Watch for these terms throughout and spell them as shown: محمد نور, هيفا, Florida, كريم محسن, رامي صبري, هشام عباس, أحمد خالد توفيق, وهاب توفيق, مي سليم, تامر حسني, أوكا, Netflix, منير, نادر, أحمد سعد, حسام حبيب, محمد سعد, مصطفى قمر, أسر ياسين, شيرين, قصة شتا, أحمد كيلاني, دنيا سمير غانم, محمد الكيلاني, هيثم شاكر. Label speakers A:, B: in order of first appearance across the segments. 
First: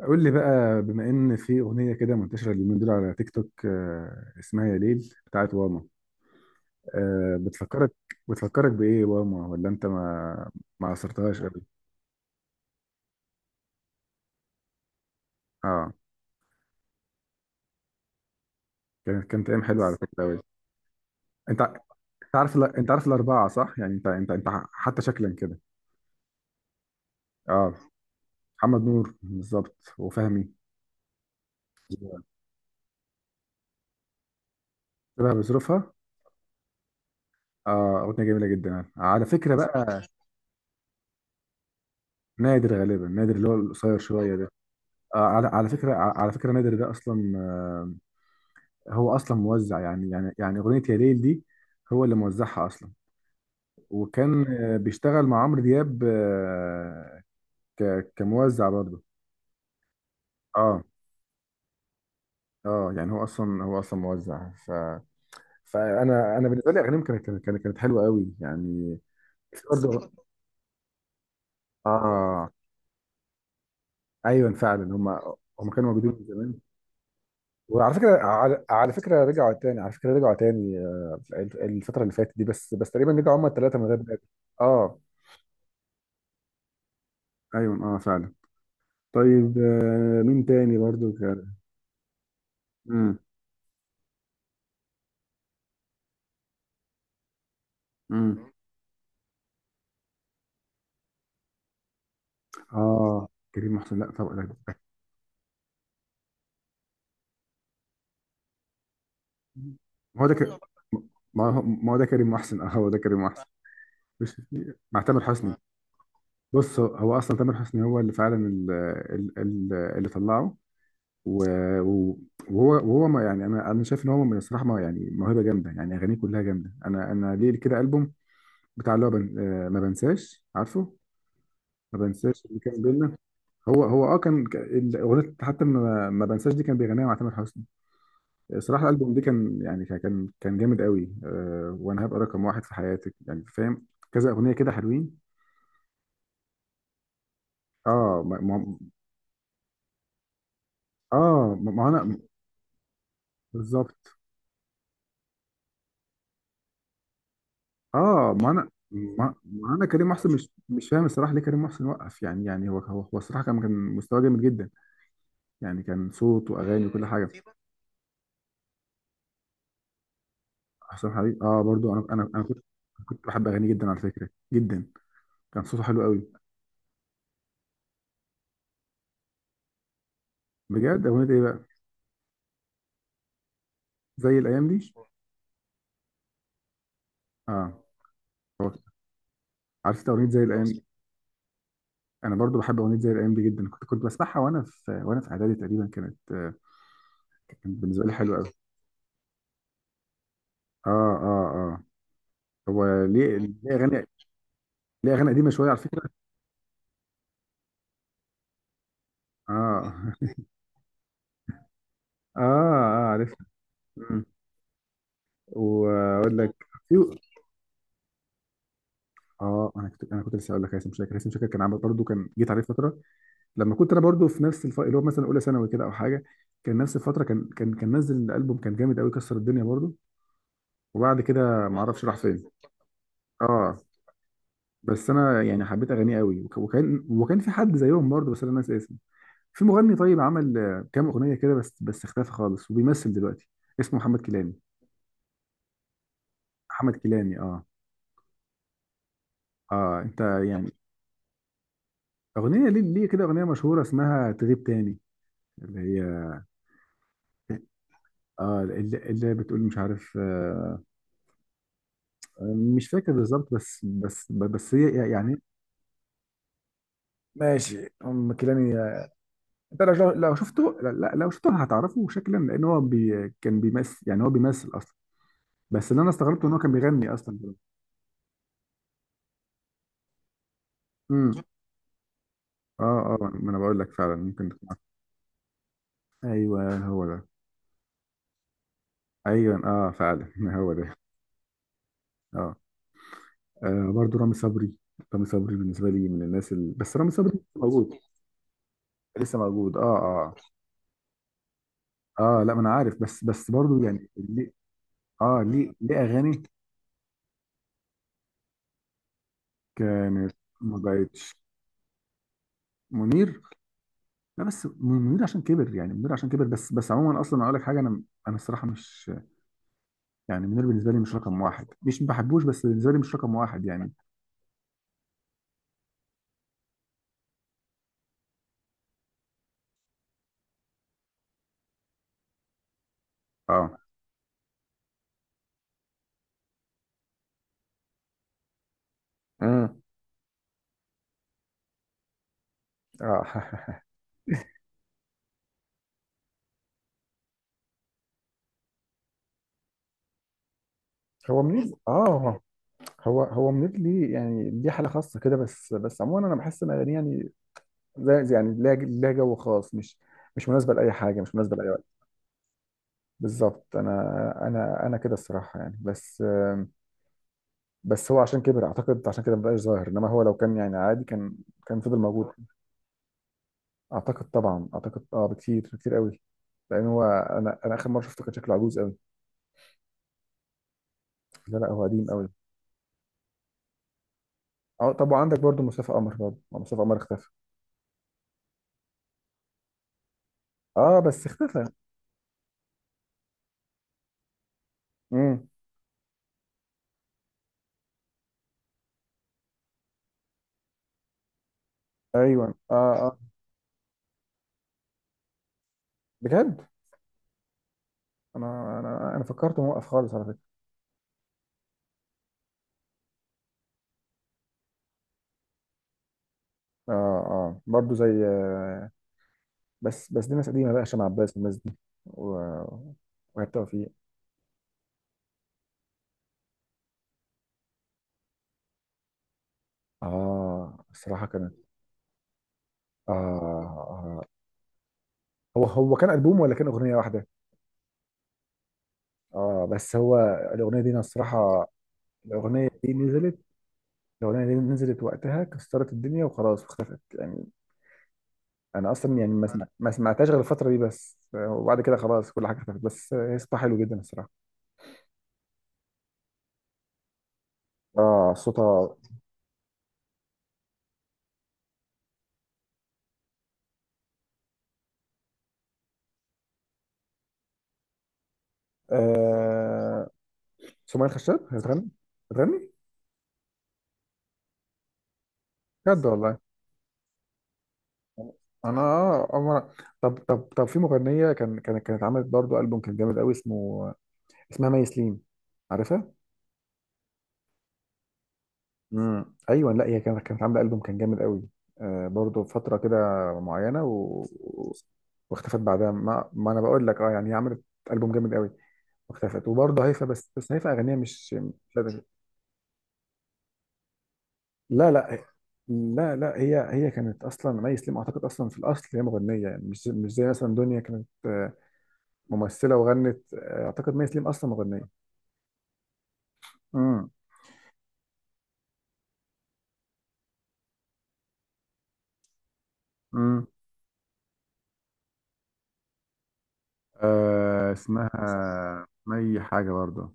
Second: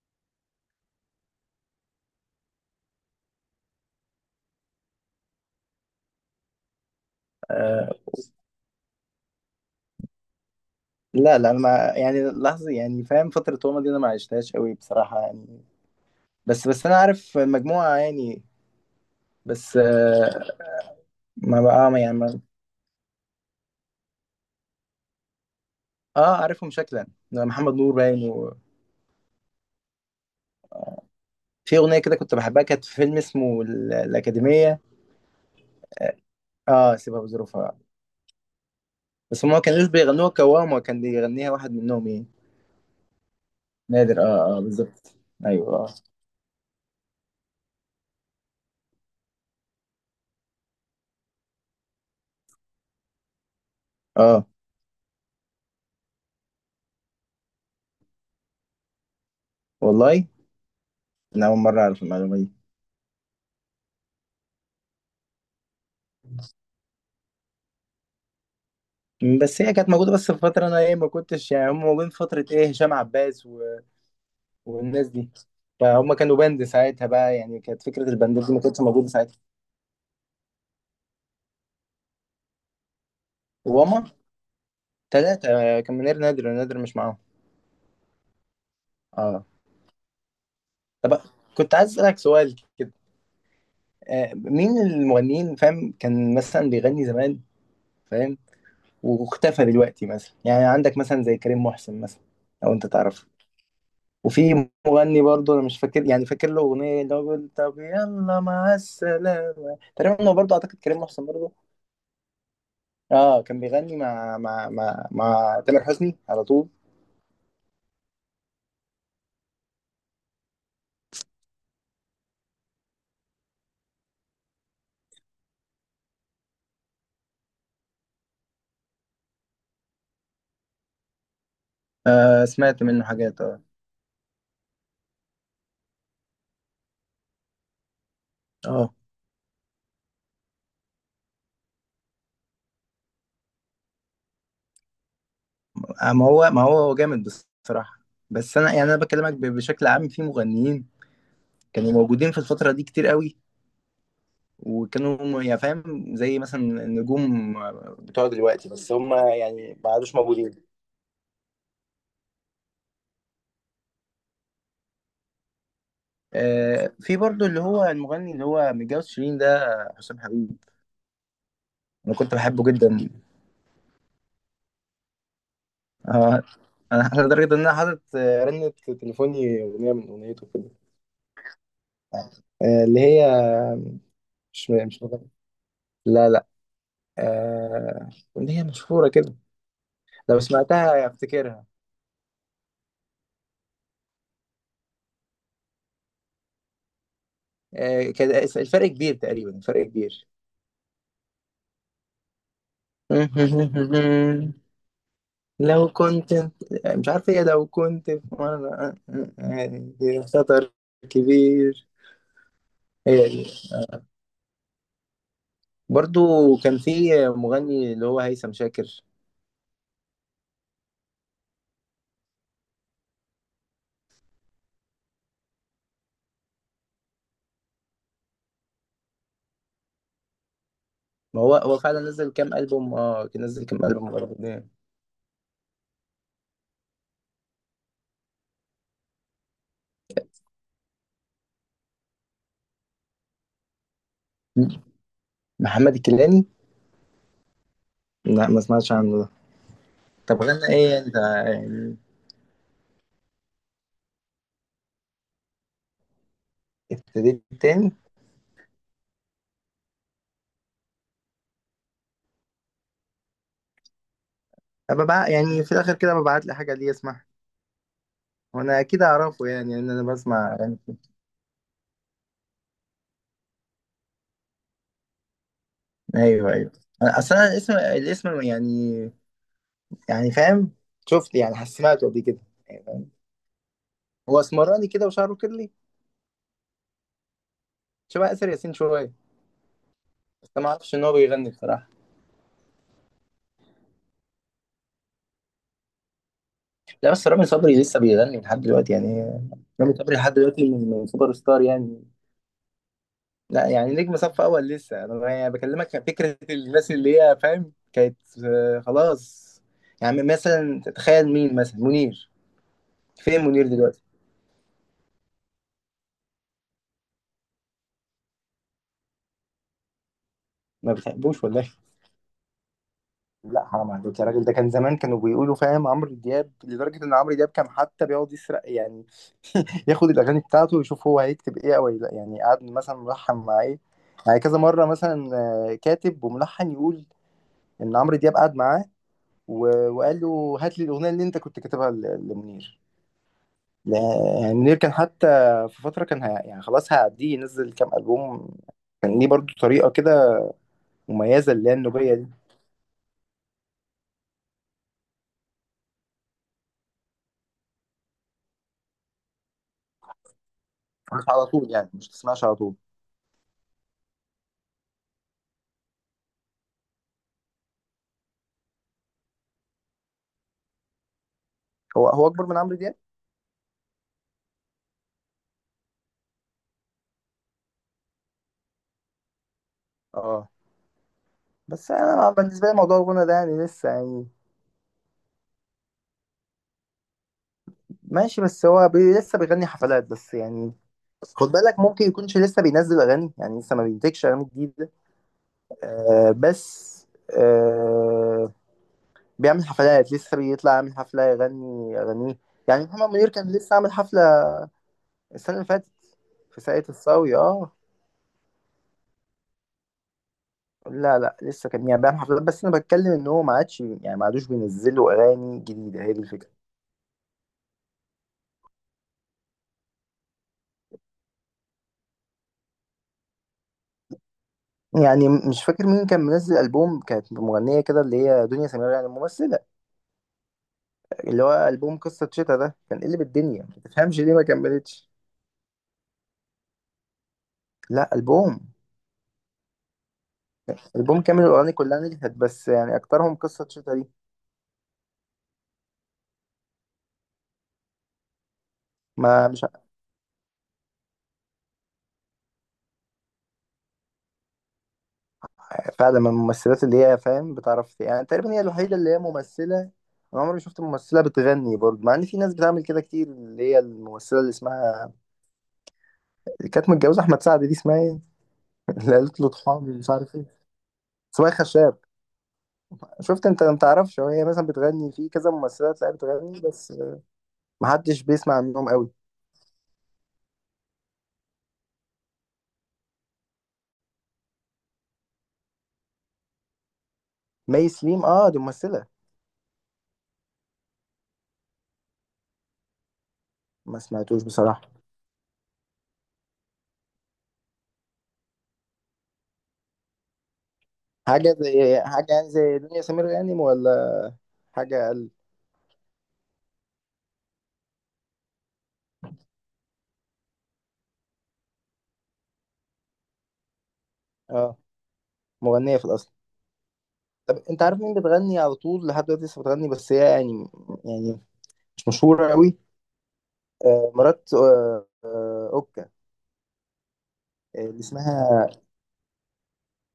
A: قول لي بقى، بما ان في اغنيه كده منتشره اليومين دول على تيك توك، اسمها يا ليل بتاعت واما. آه، بتفكرك
B: آه،
A: بتفكرك بايه واما، ولا انت ما
B: لا
A: عصرتهاش
B: لا انا
A: قوي؟
B: ما يعني لحظه، يعني فاهم، فتره روما دي انا ما عشتهاش قوي بصراحه يعني.
A: اه،
B: بس انا عارف المجموعه يعني.
A: كانت ايام
B: بس
A: حلوه على فكره قوي. انت
B: ما
A: ع-
B: بقى ما يعني ما
A: انت عارف الاربعه، صح؟ يعني حتى شكلا كده.
B: اه، عارفهم شكلا.
A: اه،
B: محمد نور باين، وفي
A: محمد نور بالظبط وفهمي.
B: اغنيه كده
A: شبه.
B: كنت بحبها، كانت في فيلم اسمه الاكاديميه.
A: بظروفها.
B: اه، سيبها بظروفها.
A: اه، اغنيه جميله جدا يعني. على
B: بس هم
A: فكره
B: ما كانوش
A: بقى،
B: بيغنوها كوام، وكان بيغنيها واحد منهم ايه،
A: نادر غالبا، نادر اللي هو القصير
B: نادر.
A: شويه
B: اه
A: ده.
B: اه بالظبط.
A: على
B: ايوه
A: فكره،
B: اه
A: على فكره نادر ده اصلا، هو اصلا موزع، يعني اغنيه يا ليل دي هو اللي موزعها اصلا. وكان
B: اه
A: بيشتغل مع عمرو دياب، كموزع برضه.
B: والله،
A: اه
B: انا اول مره اعرف المعلومه دي.
A: اه. يعني هو اصلا موزع، ف فانا بالنسبه لي اغانيهم كانت حلوه قوي يعني. في،
B: بس هي كانت
A: برضه.
B: موجوده، بس في فتره انا ايه ما كنتش، يعني هم موجودين في فتره
A: اه،
B: ايه هشام عباس و...
A: ايوه فعلا،
B: والناس
A: هم
B: دي.
A: هم كانوا موجودين
B: فهم
A: من
B: كانوا
A: زمان.
B: باند ساعتها بقى، يعني كانت
A: وعلى
B: فكره
A: فكره،
B: الباندات دي ما
A: على,
B: كانتش
A: على
B: موجوده
A: فكره
B: ساعتها.
A: رجعوا تاني، على فكره رجعوا تاني، الفتره اللي فاتت دي، بس تقريبا رجعوا هم الثلاثه من غير
B: وهما
A: بقى. اه،
B: ثلاثه كان منير، نادر. نادر مش معاهم.
A: ايوه اه فعلا.
B: اه.
A: طيب، مين تاني برضو
B: طب،
A: كان؟
B: كنت عايز اسالك سؤال كده.
A: امم
B: مين المغنيين، فاهم، كان مثلا بيغني زمان، فاهم،
A: امم
B: واختفى دلوقتي؟ مثلا يعني عندك مثلا زي كريم محسن مثلا، لو انت تعرف.
A: اه، كريم محسن، لا طبعا
B: وفي
A: ده.
B: مغني برضه انا مش فاكر، يعني فاكر له اغنيه اللي هو بيقول طب يلا مع السلامه،
A: ما هو
B: تقريبا
A: ده
B: هو برضه
A: ك...
B: اعتقد كريم محسن
A: ما
B: برضه.
A: هو ما هو ده كريم محسن اه هو ده كريم
B: اه،
A: محسن.
B: كان بيغني مع
A: مش مع تامر حسني.
B: تامر حسني على طول.
A: بص، هو اصلا تامر حسني هو اللي فعلا ال- ال- اللي طلعه. و- و- وهو ما يعني، انا شايف ان هو من الصراحه ما يعني موهبه جامده، يعني اغانيه كلها جامده. انا ليه كده البوم بتاع اللي هو ما بنساش، عارفه؟ ما
B: آه
A: بنساش اللي كان
B: سمعت منه
A: بينا.
B: حاجات اه.
A: هو كان، الاغنيه حتى ما بنساش دي كان بيغنيها مع تامر حسني. صراحه
B: اه،
A: الالبوم ده كان يعني، كان جامد قوي، وانا هبقى رقم واحد في حياتك يعني، فاهم؟ كذا اغنيه كده حلوين.
B: ما هو هو جامد بصراحه.
A: اه، ما.
B: بس انا يعني انا بكلمك بشكل عام، في مغنيين
A: اه، ما
B: كانوا
A: انا.
B: موجودين في الفتره دي كتير قوي،
A: بالظبط.
B: يعني فاهم زي مثلا النجوم بتوع
A: اه، ما انا،
B: دلوقتي، بس هم
A: ما, ما
B: يعني
A: انا
B: ما
A: كريم
B: عادوش
A: محسن مش
B: موجودين.
A: مش فاهم الصراحه ليه كريم محسن وقف يعني. يعني هو الصراحه كان مستواه جامد جدا، يعني كان صوت واغاني وكل
B: في
A: حاجه.
B: برضو اللي هو المغني اللي هو متجوز شيرين ده، حسام حبيب.
A: حسام حبيب، اه برضو انا
B: انا
A: انا
B: كنت
A: انا كنت.
B: بحبه جدا.
A: كنت بحب اغانيه جدا، على فكره، جدا. كان صوته حلو قوي.
B: آه، انا أنا لدرجه ان انا حاطط رنه تليفوني اغنيه من اغنيته كده.
A: بجد؟ اغنيه ايه بقى؟
B: اللي هي
A: زي الايام
B: مش
A: دي؟
B: مش مغني. لا لا.
A: اه
B: آه، اغنيه
A: خلاص،
B: مشهوره كده،
A: عرفت اغنيه
B: لو
A: زي الايام، خلاص دي.
B: سمعتها افتكرها.
A: انا برضو بحب اغنيه زي الايام دي جدا، كنت بسمعها وانا في اعدادي تقريبا، كانت، كانت بالنسبه لي
B: كان
A: حلوه قوي.
B: الفرق كبير، تقريبا الفرق كبير.
A: اه اه اه. هو ليه اغاني، ليه اغاني قديمه شويه على
B: لو
A: فكره.
B: كنت، مش عارف ايه، لو كنت في مرة، يعني
A: اه
B: في خطر كبير،
A: اه اه،
B: هي
A: عرفت.
B: دي.
A: مم.
B: برضو
A: واقول لك.
B: كان
A: في.
B: في مغني اللي هو هيثم شاكر.
A: اه، انا كنت لسه اقول لك هيثم شاكر. هيثم شاكر كان عامل برضه، كان جيت عليه فتره لما كنت انا برضه في نفس اللي هو مثلا اولى ثانوي كده او حاجه. كان نفس الفتره، كان نزل البوم، كان جامد قوي، كسر الدنيا برضه، وبعد
B: ما هو
A: كده ما
B: هو فعلا
A: اعرفش راح
B: نزل
A: فين.
B: كام ألبوم، اه كان نزل
A: اه.
B: كام ألبوم برضو يعني.
A: بس انا يعني حبيت اغانيه قوي، وكان في حد زيهم برضه، بس انا ناسي اسمه. في مغني طيب عمل كام اغنيه كده، بس اختفى خالص وبيمثل دلوقتي. اسمه محمد كيلاني.
B: محمد الكيلاني.
A: احمد كيلاني، اه.
B: لا، ما سمعتش عنه ده.
A: اه، انت
B: طب غنى
A: يعني.
B: ايه انت، يعني؟
A: اغنيه، ليه كده، اغنيه مشهوره اسمها تغيب تاني. اللي هي،
B: ابتديت تاني.
A: اه اللي بتقول مش عارف، مش فاكر بالظبط، بس
B: أبقى
A: هي
B: بقى
A: يعني.
B: يعني في الاخر كده ببعت لي حاجه ليه اسمعها،
A: ماشي، ام كيلاني.
B: وانا اكيد اعرفه، يعني
A: انت
B: ان انا
A: لو
B: بسمع اغاني
A: شفته، لا
B: كتير.
A: لا، لو شفته هتعرفه شكلا، لان هو كان بيمثل، يعني هو بيمثل، بس اللي انا استغربته ان
B: ايوه
A: هو
B: ايوه.
A: كان بيغني
B: أنا- اصل
A: اصلا
B: انا
A: كده.
B: الاسم، الاسم يعني، يعني فاهم، شفت
A: امم.
B: يعني سمعته قبل كده. يعني فاهم؟
A: اه اه، ما انا بقول لك فعلا
B: هو
A: ممكن تكون عارف.
B: اسمراني كده وشعره كيرلي،
A: ايوه هو ده.
B: شبه اسر ياسين شويه.
A: ايوه اه فعلا
B: بس أنا ما
A: هو ده.
B: اعرفش ان هو بيغني بصراحه.
A: اه, برضه رامي صبري. رامي صبري بالنسبه لي من الناس بس رامي
B: لا بس
A: صبري لسه
B: رامي صبري
A: موجود.
B: لسه بيغني لحد دلوقتي يعني.
A: لسه موجود، اه
B: رامي صبري
A: اه.
B: لحد دلوقتي من سوبر ستار يعني.
A: اه، لا ما انا عارف، بس
B: لا
A: برضه
B: يعني
A: يعني
B: نجم صف
A: ليه.
B: اول لسه، انا
A: اه،
B: يعني
A: ليه
B: بكلمك
A: ليه
B: عن فكره
A: اغاني
B: الناس اللي هي فاهم كانت خلاص. يعني
A: كانت. ما
B: مثلا تتخيل
A: بقتش.
B: مين؟ مثلا منير،
A: منير.
B: فين منير دلوقتي؟
A: لا بس منير عشان كبر، يعني منير عشان كبر، بس عموما اصلا اقول لك حاجه. انا انا الصراحه مش، يعني منير بالنسبه
B: ما
A: لي مش رقم
B: بتحبوش ولا
A: واحد،
B: ايه؟
A: مش ما بحبوش، بس بالنسبه لي مش رقم واحد
B: لا حرام
A: يعني.
B: عليك يا راجل، ده كان زمان كانوا بيقولوا فاهم عمرو دياب لدرجه ان عمرو دياب كان حتى بيقعد يسرق، يعني ياخد الاغاني بتاعته ويشوف هو هيكتب ايه او لا، يعني قعد مثلا ملحن مع
A: اه.
B: ايه، يعني كذا مره مثلا، كاتب وملحن يقول ان عمرو دياب قعد معاه،
A: امم.
B: وقال له هات لي الاغنيه اللي انت كنت كاتبها لمنير.
A: اه
B: يعني منير كان حتى في فتره كان يعني خلاص هيعديه ينزل كام البوم. كان ليه برضو طريقه كده
A: هو
B: مميزه اللي هي
A: منير
B: النوبيه دي.
A: اه. هو منير ليه، يعني دي حاله خاصه كده، بس عموما انا بحس ان اغانيه يعني يعني ليها جو خاص، مش مش مناسبه لاي حاجه،
B: مش
A: مش
B: على
A: مناسبه لاي
B: طول
A: وقت.
B: يعني، مش تسمعش على طول.
A: بالظبط. انا، انا كده الصراحه يعني، بس بس هو عشان كبر اعتقد، عشان كده مبقاش ظاهر، انما هو لو كان يعني عادي كان، كان فضل
B: هو هو
A: موجود.
B: اكبر من عمرو دياب.
A: اعتقد طبعا، اعتقد، بكتير بكتير قوي. لان هو، انا اخر مره شفته كان شكله عجوز قوي.
B: اه.
A: لا لا، هو
B: بس
A: قديم قوي.
B: انا بالنسبه لي موضوع الغنى ده يعني لسه يعني.
A: اه، طب وعندك برضو مصطفى قمر، برضو ما مصطفى قمر اختفى.
B: ماشي، بس هو لسه بيغني حفلات بس يعني.
A: اه بس
B: خد
A: اختفى.
B: بالك ممكن يكونش لسه بينزل اغاني، يعني لسه ما بينتجش اغاني جديده.
A: امم.
B: آه بس، آه، بيعمل حفلات، لسه بيطلع يعمل حفلة يغني أغانيه.
A: ايوه اه
B: يعني محمد
A: اه،
B: منير كان لسه عامل حفلة السنة اللي فاتت في
A: بجد
B: ساقية الصاوي اه.
A: انا فكرت موقف خالص على فكره.
B: لا لا لسه، كان يعني بيعمل حفلات، بس أنا بتكلم إن هو ما عادش، يعني ما عادوش بينزلوا أغاني جديدة. هي دي الفكرة.
A: اه اه، برضو زي بس دي ناس قديمه بقى، هشام عباس والناس دي، و... وهاب توفيق.
B: يعني مش فاكر مين كان منزل ألبوم، كانت مغنية كده اللي هي دنيا سمير يعني الممثلة،
A: اه الصراحه
B: اللي
A: كانت.
B: هو ألبوم قصة شتا ده، كان
A: آه,
B: قلب الدنيا ما تفهمش
A: آه
B: ليه ما كملتش.
A: هو كان البوم ولا كان اغنيه واحده؟
B: لا ألبوم،
A: اه، بس هو الاغنيه دي انا
B: ألبوم كامل،
A: الصراحه.
B: الأغاني كلها نجحت،
A: الاغنيه
B: بس
A: دي
B: يعني أكترهم
A: نزلت.
B: قصة شتا دي.
A: الاغنيه دي نزلت وقتها كسرت الدنيا وخلاص واختفت يعني. انا اصلا يعني
B: ما مش،
A: ما سمعتهاش غير الفتره دي، بس وبعد كده خلاص كل حاجه اختفت، بس هي صوتها حلو جدا الصراحه.
B: فعلا من الممثلات اللي هي فاهم بتعرف، يعني
A: اه
B: تقريبا هي
A: صوتها.
B: الوحيده اللي هي ممثله. انا عمري ما شفت ممثله بتغني برضه، مع ان في ناس بتعمل كده كتير، اللي هي الممثله اللي اسمها، اللي كانت متجوزه احمد سعد دي، اسمها ايه؟ اللي قالت له طحالي
A: آه...
B: مش عارف ايه.
A: سمية الخشاب
B: اسمها
A: هتغني.
B: خشاب.
A: هتغني.
B: شفت انت ما تعرفش؟ هو هي مثلا بتغني، في كذا ممثله
A: بجد
B: تلاقيها
A: والله.
B: بتغني، بس ما حدش بيسمع
A: انا
B: عنهم قوي.
A: طب طب طب، في مغنيه كانت عملت برضه البوم كان جامد قوي اسمه، اسمها مي سليم. عارفها؟
B: مي سليم اه، دي ممثله.
A: ايوه، لا هي كانت عامله البوم كان جامد قوي، برضه فتره كده معينه. و...
B: ما سمعتوش
A: و-
B: بصراحه.
A: واختفت بعدها ما انا بقول لك، يعني هي عملت البوم جامد قوي واختفت. وبرضه هيفا، بس هيفا اغانيها مش،
B: حاجه
A: مش
B: زي
A: أدبي.
B: حاجه، يعني زي دنيا سمير غانم، ولا
A: لا
B: حاجه
A: لا.
B: اقل؟
A: لا لا، هي كانت اصلا مي سليم، اعتقد اصلا في الاصل هي مغنيه، يعني مش زي مثلا دنيا كانت ممثله وغنت. اعتقد مي سليم اصلا
B: اه،
A: مغنيه.
B: مغنيه في الاصل.
A: امم.
B: طب انت عارف مين بتغني على طول لحد دلوقتي، لسه بتغني بس هي يعني، يعني مش مشهورة قوي،
A: امم.
B: مرات اوكا، اللي
A: اسمها
B: اسمها،
A: مي حاجه برضه.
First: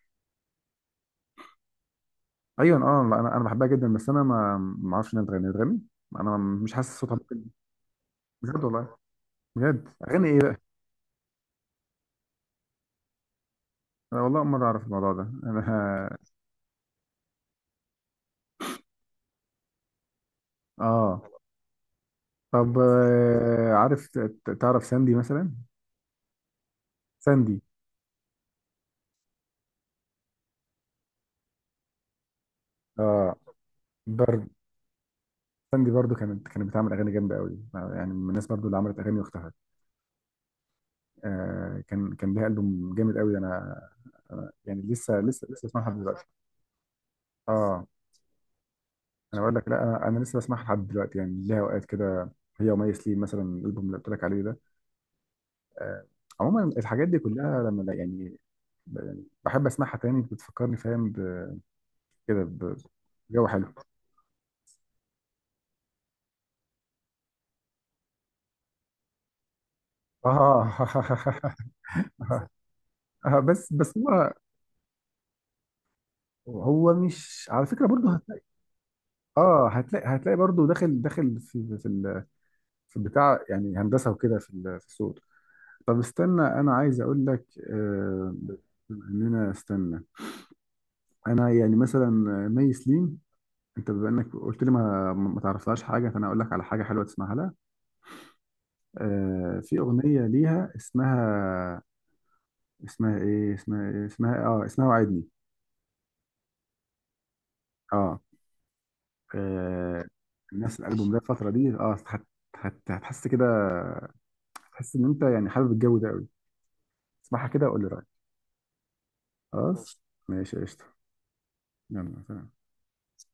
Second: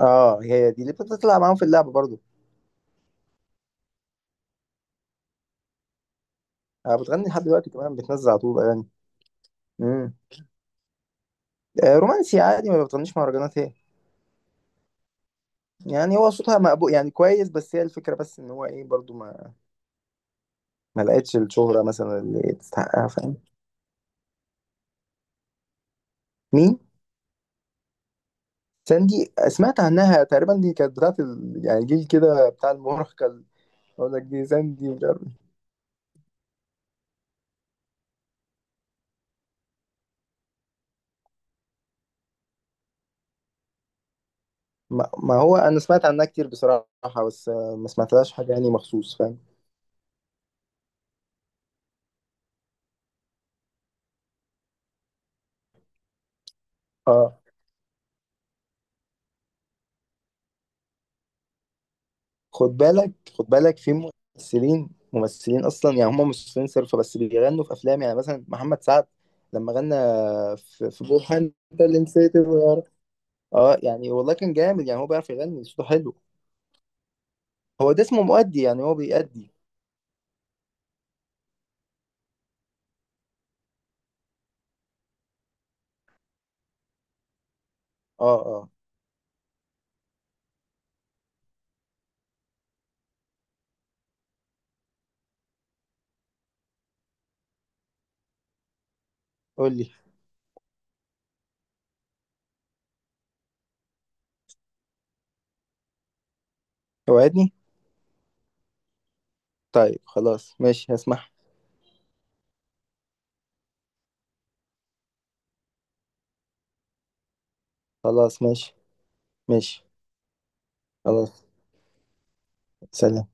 B: اه هي دي اللي بتطلع معاهم في اللعبة برضو.
A: ايوه اه، لا، انا بحبها جدا، بس انا ما اعرفش انها بتغني. انا مش حاسس صوتها،
B: بتغني لحد
A: ممكن.
B: دلوقتي كمان، بتنزل على طول
A: بجد
B: اغاني.
A: والله. بجد
B: امم،
A: اغاني ايه بقى؟
B: رومانسي عادي، ما بتغنيش مهرجانات هي،
A: انا والله اول مره اعرف الموضوع ده انا.
B: يعني هو صوتها مقبول يعني كويس، بس هي الفكرة بس ان هو ايه، برضو ما ما
A: اه،
B: لقتش الشهرة مثلا اللي
A: طب،
B: تستحقها، فاهم.
A: عارف تعرف ساندي مثلا؟
B: مين
A: ساندي.
B: ساندي؟ سمعت عنها تقريبا، دي كانت بتاعت ال... يعني جيل كده بتاع المراهقة
A: اه،
B: اقول لك، دي
A: برضه.
B: ساندي مش عارف.
A: ساندي برضه كانت بتعمل اغاني جامده قوي يعني، من الناس برضه اللي عملت اغاني واختفت. كان ليها البوم جامد قوي، انا يعني
B: ما,
A: لسه
B: ما
A: لسه
B: هو
A: لسه
B: انا
A: بسمعها لحد
B: سمعت عنها
A: دلوقتي.
B: كتير بصراحه، بس
A: اه
B: ما سمعتلهاش حاجه يعني مخصوص، فاهم.
A: انا بقول لك، لا انا لسه بسمعها لحد دلوقتي يعني، ليها اوقات كده، هي ومي سليم مثلا الالبوم اللي قلت لك عليه ده. آه. عموما الحاجات دي
B: اه.
A: كلها لما، يعني، يعني بحب اسمعها تاني، بتفكرني فاهم، كده
B: خد بالك، خد
A: بجو حلو.
B: بالك، في ممثلين، ممثلين اصلا يعني هم ممثلين صرف، بس بيغنوا في افلام، يعني مثلا محمد سعد لما غنى
A: اه
B: في بوحة انت اللي نسيت الغيار.
A: اه، بس
B: اه
A: بس
B: يعني
A: هو،
B: والله كان جامد، يعني هو بيعرف يغني صوته حلو.
A: هو مش على فكره
B: هو ده
A: برضه
B: اسمه
A: هتلاقي.
B: مؤدي، يعني هو بيأدي.
A: اه، هتلاقي برضه داخل في البتاع يعني هندسه وكده، في الصوت. طب استنى، انا عايز اقول لك،
B: اه
A: آه،
B: اه.
A: بما اننا، استنى. انا يعني مثلا مي سليم، انت بما انك قلت لي ما تعرفلهاش حاجه، فانا اقول لك على حاجه حلوه تسمعها لها.
B: قول
A: في
B: لي.
A: اغنيه ليها اسمها، اسمها ايه، اسمها إيه؟ اسمها اسمها وعدني.
B: وعدني.
A: اه.
B: طيب
A: آه،
B: خلاص
A: نفس
B: ماشي
A: الالبوم ده
B: هسمح.
A: الفتره دي. اه، هتحس كده، هتحس ان انت يعني حابب الجو ده قوي. اسمعها كده وقول لي رايك.
B: خلاص، ماشي. ماشي.
A: خلاص ماشي قشطه.
B: خلاص.
A: يلا سلام.
B: سلام.